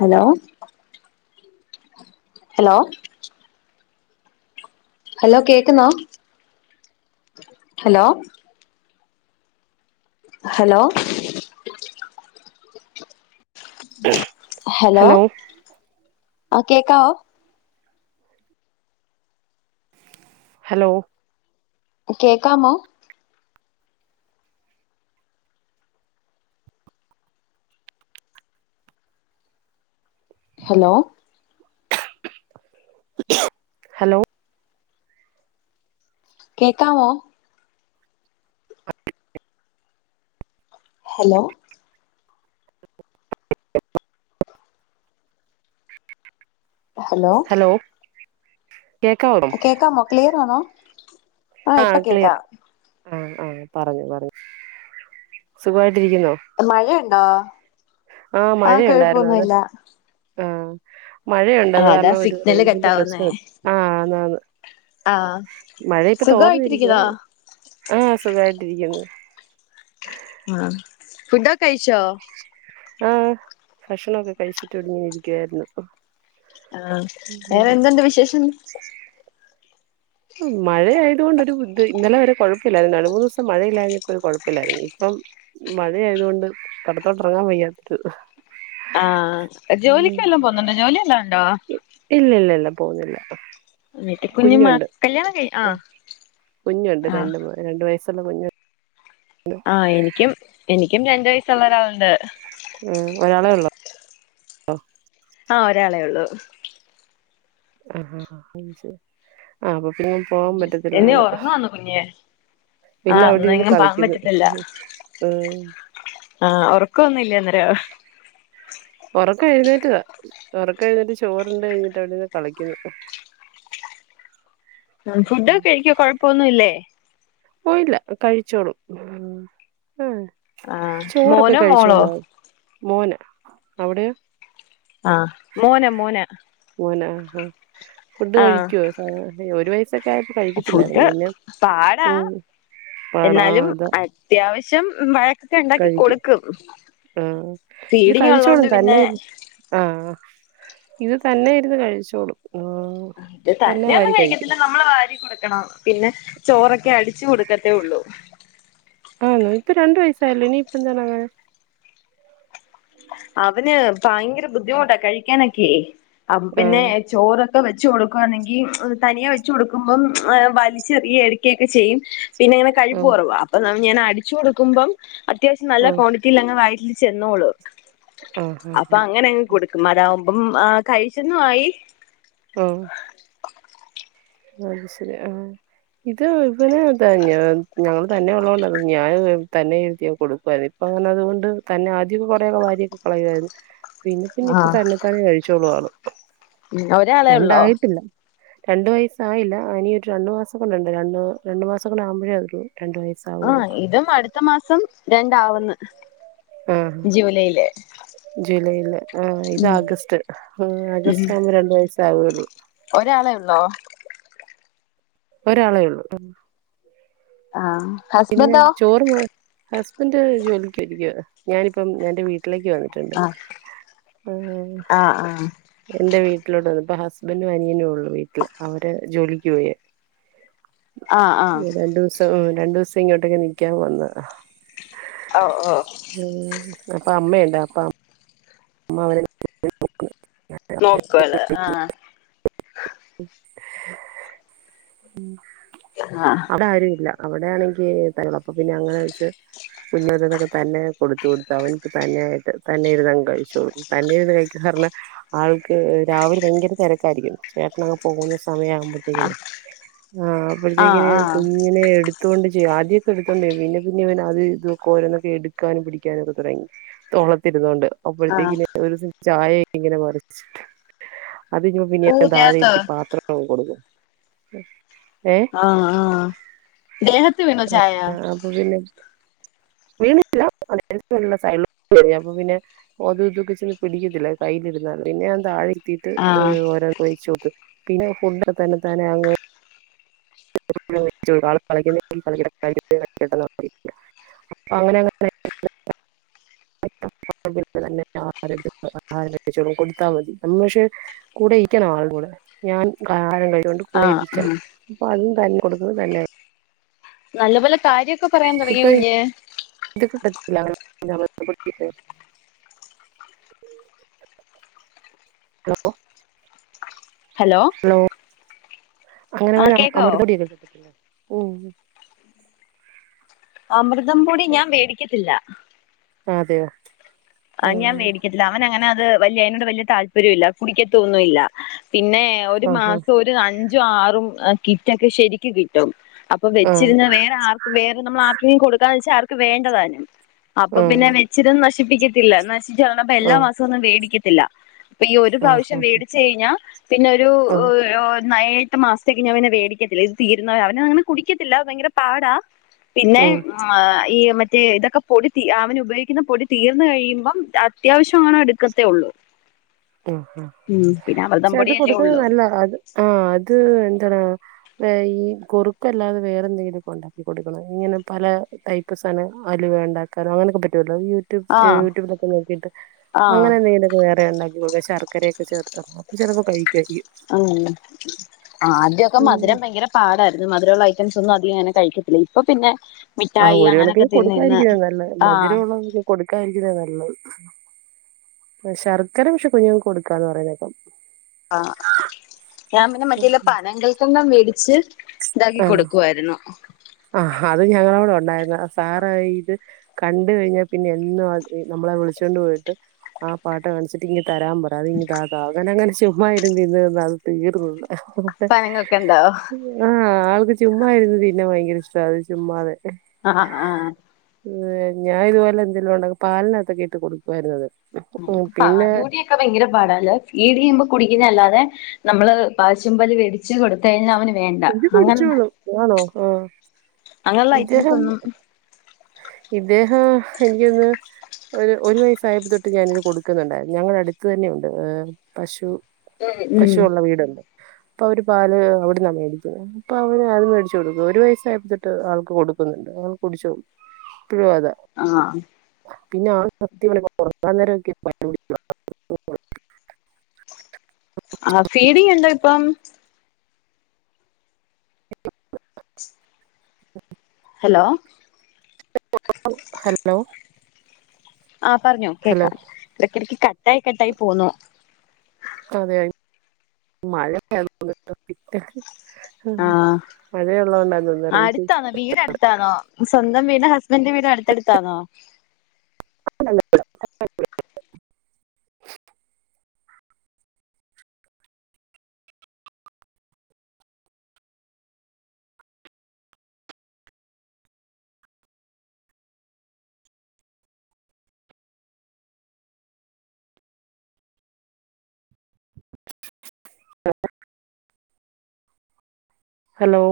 Hello hello hello കേക്കുന്നോ hello hello hello ആഹ് കേക്കാവോ ഹലോ കേക്കാമോ ഹലോ ഹലോ കേക്കാവോ ഹലോ ഹലോ കേക്കാവോ കേൾക്കാമോ ക്ലിയറണോ ആഹ് ക്ലിയർ ആഹ് ആഹ് പറഞ്ഞു പറഞ്ഞു സുഖമായിട്ടിരിക്കുന്നോ മഴയുണ്ടോ ആഹ് മഴയുണ്ടായിരുന്നു അത് കൊഴപ്പൊന്നുല്ല ആഹ് മഴയുണ്ട് അത് ആഹ് അതാ കാരണം ഒരു സിഗ്നല് റേഞ്ചിന്റെ കട്ടാവുന്നേ പ്രശ്നം ഉണ്ട് ആന്ന് ആന്ന് ആഹ് തോർന്നിരിക്കുവ സുഖമായിട്ടിരിക്കുന്നോ ആഹ് സുഖമായിട്ടിരിക്കുന്നു ആഹ് ഫുഡ് ഒക്കെകഴിച്ചോ ആഹ് ഭക്ഷണൊക്കെ കഴിച്ചിട്ട് ഇവിട ഇങ്ങനെഇരിക്കുവായിരുന്നു ആഹ് വേറെ എന്തുണ്ട് വിശേഷം മഴയതത്ണ്ട് ഒരു ബുധ ഇന്നലെ വരെ കുഴപ്പില്ലായിരുന്നു രണ്ട് മൂന്ന് ദിവസം മഴയില്ലായിന്നപ്പോഒരു കുഴപ്പില്ലായിരുന്നു ഇപ്പം മഴ ആയതൊണ്ട് പുറത്തോട്ട് ഇറങ്ങാൻ വയ്യാത്തരു ആഹ് ജോലിക്ക്ല്ലാം പോന്നുണ്ടോ ജോലി എല്ലാം ഉണ്ടോ ഇല്ല ഇല്ല ഇല്ല പോവുന്നില്ല വീട്ടിൽ കുഞ്ഞി മാ കല്യാണ കയിഞ്ഞ് കുഞ്ഞുണ്ട് രണ്ട് രണ്ട് വയസ്സുള്ള കുഞ്ഞുണ്ട് ആഹ് എനിക്കും എനിക്കും രണ്ട് വയസുള്ള ഒരാളുണ്ട് ഉ ഒരാളെ ഉള്ളോ ആഹ് ഒരാളെ ഉള്ളൂ ആഹ് ആഹ് അപ്പൊ പിന്ന പോവാൻ എന്നീ പറ്റത്തില്ലാണ് ഒറങ്ങുവാന്നോ കുഞ്ഞ് ഇല്ല ആഹ് അവിടെ ഇരുന്ന് ഒന്നെങ്ങും പോകാൻ കളിക്കുന്നു പറ്റത്തില്ല ആഹ് ആഹ് ഉറക്കൊന്നുംല്ലെ അന്നേരം ഉറക്ക എഴുന്നേറ്റതാ ഉറക്ക എഴുന്നറ്റ് ചോറ്ണ്ട് കഴിഞ്ഞിട്ട് അവിടെന്ന് കളിക്കുന്നു ഫുഡൊക്കെ കഴക്ക കൊഴപ്പൊന്നുംല്ലേ ഓയില്ല കഴിച്ചോളും ആഹ് ആഹ് ചോറൊക്കെ മോനോ മോളോ കഴിച്ചോളു മോന് അവിടെയോ ആഹ് മോനെ മോന മോന ആ ഫുഡ് ആഹ് കഴിക്കുവോ ഒരു വയസൊക്കെ ആയപ്പോ ഫുഡ് കഴിക്കത്തില്ലായിരുന്നു പിന്നെ പാടാ ഉം പാടാ എന്നാലും അതാ അത്യാവശ്യം വഴ ഒക്കെ ഉണ്ടാക്കി കഴിക്കും കൊടുക്കും ആഹ് ഇത് ഫീഡിങ് ഉള്ളത് കൊണ്ട് കഴിച്ചോളും പിന്നെ തന്നെ ആഹ് ഇത് തന്നെ ഇരുന്നു കഴിച്ചോളും ആഹ് ആഹ് ഇത് തന്നെ വാരി കഴിക്കും തന്നെയൊന്നുംകഴിക്കത്തില്ല നമ്മൾ വാരി കൊടുക്കണം പിന്നെ ചോറൊക്കെ അടിച്ചു കൊടുക്കത്തേ ഉള്ളൂ ആണോ ഇപ്പൊ രണ്ടു വയസായില്ലേ ഇനീ ഇപ്പംന്താങ്ങ നെ അവന് ഭയങ്കര ബുദ്ധിമുട്ടാ കഴിക്കാനൊക്കെ അപ്പ പിന്നെ ആഹ് ചോറൊ ക്കെ വെച്ച് കൊടുക്കുവാണെങ്കി തനിയെ വെച്ച് കൊടുക്കുബം വലിച്ചെറിയ ഒക്കെ ചെയ്യും പിന്നെ ഇങ്ങനെ കഴിപ്പ് ആഹ് കൊറവാ അപ്പ ഞാൻ അടിച്ചു കൊടുക്കുമ്പം അത്യാവിശ്യം നല്ല ആഹ് കോടി റ്റിലങ്ങ് വയറ്റിൽ ചെന്നോളു ആഹ് അപ്പ ആഹ് അങ്ങനെങ്ങ് കൊടുക്കും അതാവുമ്പം ആ കഴിച്ചെന്നു ആയി ഓഹ് അത് ശെരി ആഹ് ഇത് ഇവന് താ ഇങ്ങനെ ഞങ്ങള് തന്നെ ഉള്ളോണ്ട ഞാന് തന്നെ ഇരുത്തി യങ്ങ് കൊടുക്കാരുന്നു അപ്പ അങ്ങന അതുകൊണ്ട് തന്നെ ആദ്യംക്കെ കൊറെയൊക്കെവാര്യക്കെ കളയാരുന്നു പിന്നെ പിന്നെ ഇപ്പ തന്നെതാന്നെ കഴിച്ചോളൂ ആള് ആഹ് ഒരാളെ ഉള്ളോ രണ്ടായിട്ടില്ല രണ്ട് വയസ്സായില്ല ഇനിയൊരു രണ്ട് മാസം കൂടണ്ട് രണ്ട് മാ രണ്ട് മാസം കൂടേ ആവുമ്പഴേ ആ വെള്ളൂ രണ്ട് വയസ്സ് ആഹ് ഇതും അടുത്ത മാസം രണ്ടാ വ്ന്ന് ജൂലൈയില് ജൂലൈല് ആഹ് ഇത് ഉം ആഗസ്റ്റ് ആ ഉം ആഗസ്റ്റ് ആവുമ്പ രണ്ട് വയസ്സാകൊള്ളൂ ഒരാളെ ഒള്ളോ ഒരാളെ ഒള്ളൂ ആഹ് പിന്നെ ഹസ്ബന്റോ ചോറ് ഹസ്ബന്റ് ജോലിക്ക് പോയിരിക്യവാ ഞാനിപ്പം ഞാന്റെ വീട്ടിലേക്ക് വന്ന് ആഹ് ആഹ് ആഹ് എന്റെ വീട്ടിലോട്ട് വന്നു ഇപ്പ ഹസ്ബന്ഡും അനിയനൊള്ളു വീട്ട്ല് അവര് ജോലിക്ക് പോയേ ആഹ് ആഹ് രണ്ടുസം രണ്ടുസം ഇങ്ങോട്ടേക്ക് നിക്കാൻ വന്നതാ ഔ ഓഹ് ഉം അപ്പ അമ്മയ്ണ്ട് അപ്പ അമ്മ അവരെ നോക്കുവല്ലേ [unintelligible] ആഹ് [inaudible] ഉം ആഹ് അവടെ ആരു ഇല്ല അവടാണെങ്കി ബെഹളം അപ്പൊ പിന്നെ അങ്ങനെ വെച്ച് പിന്നെ [unintelligible] തന്നെ കൊടുത്തു കൊട്ത്ത് അവൻക്ക് തന്നെ ആയിട്ട് തന്നെ ഇര്ന്നങ്ങ് കഴി ച്ചോളും തന്നെ ഇര്ന്ന് കഴിക്കാ പറഞ്ഞാ ആൾക്ക് രാവിലെ ഭയങ്കര തെരക്കാരിക്കും ചേട്ടനങ്ങ് പോക്ന്ന സമയാ ബത്തിന് ആഹ് ആഹ് അപ്പഴ്ത്തേക്കിന് കു ആഹ് ഇങ്ങനെ എട്ത്തോണ്ട് ചെയ്യും ആദ്യക്കെ എട്ത്തോണ്ട് ചെയ്യും പിന്നെ പിന്നെ ഇവന് അത് ഇത് ഒക്കെ ഓരൊന്നൊക്കെ എട്ക്കാനും പിടിക്കാനൊക്കെ തൊടങ്ങി തൊളത്തിര്ന്നൊണ്ട് ആഹ് അപ്പഴ്ത്തേക്കിന് ഒരൂസം ചായക്കെ ഇങ്ങനെ മറിച്ച്ട്ട് അതി ഊ പിന്നെ താഴെ ദേഹത്തോ ഇര്ത്തി പാത്രങ്ങ് കൊട്ക്കും ആഹ് ആഹ് ദേഹത്ത് വീണോ ചായ അപ്പ പിന്നെ വീണില്ലാ [unintelligible] സൈഡി [unintelligible] അപ്പ പിന്നെ അതും ഇതൊക്കെ ചെന്ന് പിടിക്കത്തില്ല കൈലിര്ന്നാ പിന്നെ ഞാൻ താഴെ ഇര്ത്തീട്ട് ആഹ് ഓരോന്ന് ഒഴിച്ചു പിന്നെ ഫുഡ് തന്നെ താനേ [unintelligible] [unintelligible] അവനങ്ങനെ [unintelligible] [unintelligible] [unintelligible] [unintelligible] കൊട്ത്താ മതി അവന് പക്ഷെ കൂടെ ഇരിക്കണം ആള കൂടെ ഞാൻ ആ ഹാരം കൈക്കൊണ്ട് കൂടെ ആഹ് ഇരിക്കണം ആഹ് അപ്പ അതും തന്നെ കൊട്ക്ക്ന്ന് തന്നെ നല്ലപോലെ കാര്യോക്കെ പറയാൻ തൊടങ്ങിയോ കുഞ്ഞേ ഇത് [unintelligible] [unintelligible] [unintelligible] [unintelligible] ഹലോ അംഗനവാടി ആഹ് അം കേക്കാവോ അമൃതം പൊടിയൊക്കെ കിട്ടത്തില്ലെ ഉം അമൃതം പൊടി ഞാൻ വേടിക്കത്തില്ല അതെയോ ആഹ് ഞാൻ വേടിക്കത്തില്ല അവന് അങ്ങനെ അത് വല്ല്യ അയിനോട് വല്ല്യ താല്പര്യവുല്ല കുടിക്കത്തൊന്നുല്ല പിന്നെ ഒരു ആഹ് മാസം ഒര് അഞ്ചും ആറും ഏഹ് കിറ്റൊക്കെ ശരിക്ക് കിട്ടും അ പ്പോ ആഹ് വെച്ചിര്ന്നാ വേറെ ആർക്കും വേറെ നമ്മള് ആർക്കേം കൊടുക്കാന്ന് വെച്ചാ ആർക്ക് വേണ്ടതാനും അപ്പം പിന്നെ വെ ആഹ് ച്ചിര്ന്ന് നശിപ്പിക്കത്തില്ല നശിച്ചു പറഞ്ഞപ്പോ എല്ലാ ആഹ് മാസവും ഒന്നും വേടിക്കത്തില്ല ഇപ്പ ഈ ഒരു പ്രാവശ്യം വേടിച്ച് കഴിഞ്ഞാ പിന്നെ ഒരു ആഹ് ആഹ് ഒ ആഹ് ഒ [unintelligible] യെട്ട് മാസ്ത്തേക്ക് ഞാൻ പിന്നെ വേടിക്കത്തില്ല ഇത് തീരുന്നവരെ അവന് അങ്ങനെ കുടിക്ക്യത്തില്ല ഭയങ്കര പാടാ പിന്നെ ഉം ആ ഈ മറ്റേ ഇതൊക്കെ പൊടി തീ അവന് ഉപയോയിക്കിന്ന പൊടി തീർ ന്ന് കഴിയ്മ്പം അത്യാവശ്യമാണെ എട്ക്കത്തെ ഒള്ളു ആഹ് ആഹ് അമൃതം പക്ഷേ അത് പൊടിയല്ലേ കൊട്ക്ക്ന്നത് ഉള്ളൂ നല്ല അത് ആഹ് അത് എന്താണാവോ പ്പ ഈ കുറുക്കല്ലാതെ വേറെ എന്തെങ്കിലൊക്കെ ഒണ്ടാക്കി കൊട്ക്കണം ഇങ്ങനെ പല ടൈ പ്പ് സാനം അലുവയുണ്ടാക്കാനോ അങ്ങനക്കെ പറ്റുവല്ലോ ഈയൊ റ്റും ഏഹ് ആഹ് യൂട്യൂബിലൊക്കെ നോക്കിട്ട് ആഹ് അങ്ങനെ എന്തെങ്കിലൊക്കെ വേറെ ഇണ്ടാ [unintelligible] ശർക്കരയെക്കെ ചേർത്തപ്പം ചെൽപ്പോ കഴി ആഹ് ആഹ് ആദ്യൊക്കെ ഉം. മധുരം ഭയങ്കരം പാടാര്ന്നു മധുരവുള്ള ഐറ്റംസൊന്നും അധികം അങ്ങനെ കഴിക്കത്തില്ല ഇപ്പ പിന്നെ ആഹ് മിഠായി ഒര് അങ്ങനെയൊക്കെ കണക്കിന് തിന്ന് തിന്ന് കൊടുക്കാതിരിക്ക്യാ നല്ലത് ആഹ് മധുരവുള്ളതൊക്കെ കൊടുക്കാതിരിക്കിന്നാ നല്ലത് ഉം ശർക്കര പക്ഷേ കുഞ്ഞുങ്ങക്ക് കൊട്ക്കാന്ന് പറയ്ന്നേക്കാ ആഹ് ഞാൻ പിന്നെ മറ്റേല്ലെ പനങ്കൽക്കണ്ടം വേടിച്ച് ഇതാക്കി ആ കൊടുക്കുവാരുന്നു ആഹ് അത് ഞങ്ങളെ അവ്ടെ ഒണ്ടായിരുന്ന സാറായിട്ട് കണ്ട് കഴിഞ്ഞാൽ പിന്നെ എന്നും അത് ഈ നമ്മളെ വിളിച്ചോണ്ട് പോയിട്ട് ആ പാട്ട കാണിച്ച് തിങ്ങ് തരാൻ പറ അതിങ്ങ് താ താ അങ്ങനെ അങ്ങനെ ചുമ്മായിര്ന്ന് ഇര്ന്ന് തിന്ന് അത് തീർന്ന് ത പനങ്ങൾക്കുണ്ടോ ആഹ് ആൾക്ക് ചുമ്മായിര്ന്ന് തിന്നാൻ ഭയങ്കര ഇഷ്ടവാ അത് ചുമ്മാതെ ആഹ് ആഹ് ആഹ് ഏഹ് ഞാൻ ഇതുപോലെ എന്തേലും ഒണ്ടെങ്കി പാലിനാത്തൊക്കെ ഇട്ട് കൊടുക്കുവാര്ന്ന് അത് മ് ഉം പിന്നെ പാലുക്കുടി ക്കാ ഭയങ്കര പാടാല്ലെ ഫീഡെയ്യുമ്പോ കുടിക്കിന്ന അല്ലാതെ നമ്മള് പാശുമ്പാല് വേടി ച്ച് കൊടുത്ത് കഴിഞ്ഞാ അവന് വേണ്ട അങ്ങനെ സുഖാണോ ആഹ് അങ്ങനെയുള്ള ഐറ്റംസ് ഇദ്ദേഹം ഒന്നും ഇദ്ദേഹം എനിക്ക്യ് തോന്നുന്ന് ഒരു ഒരു വയസ്സായപ്പോ തൊട്ട് ഞാനിത് കൊടുക്കുന്നുണ്ടാരുന്നു ഞങ്ങളെ അട്ത്ത് തന്നെയുണ്ട് ഏഹ് പശു ഉം പശുവുള്ള വീട്‌ണ്ട് ഇപ്പ അവര് പാല് അവ്ട്ന്നാ മേടി ക്കിന്നെ ഇപ്പ അവന് അത് വേടിച്ച് കൊടുക്കും ഒരു വയസായപ്പം തൊട്ട് ആൾക്ക് കൊടുക്കുന്നുണ്ട് ആൾ കുടിച്ചും ഇപ്പഴും അതെ ആഹ് പിന്നെ ആള് [unintelligible] അന്നേരം ഇന്ക്ക്യ് പല്ല് പുളിക്കാ ആഹ് ഫീഡെയ്യണ്ടേ ഇപ്പം [unintelligible] ഹലോ [unintelligible] ഹലോ ആഹ് പറഞ്ഞോ ഹലോ കേക്കാ എടക്കിടക്ക് കട്ടായി കട്ടായി പോവുന്നു അതെ, മഴയാണ്ന്ന് ആ [unintelligible] മഴയുള്ളത് കൊണ്ടാണോ റെയ്ഞ്ച് ന്റെ അടുത്താണോ സ്വന്തം വീട്‌ ഹസ്ബൻഡന്റെ വീട്‌ അടുത്തടുത്താണോ [unintelligible] [unintelligible] ഹലോ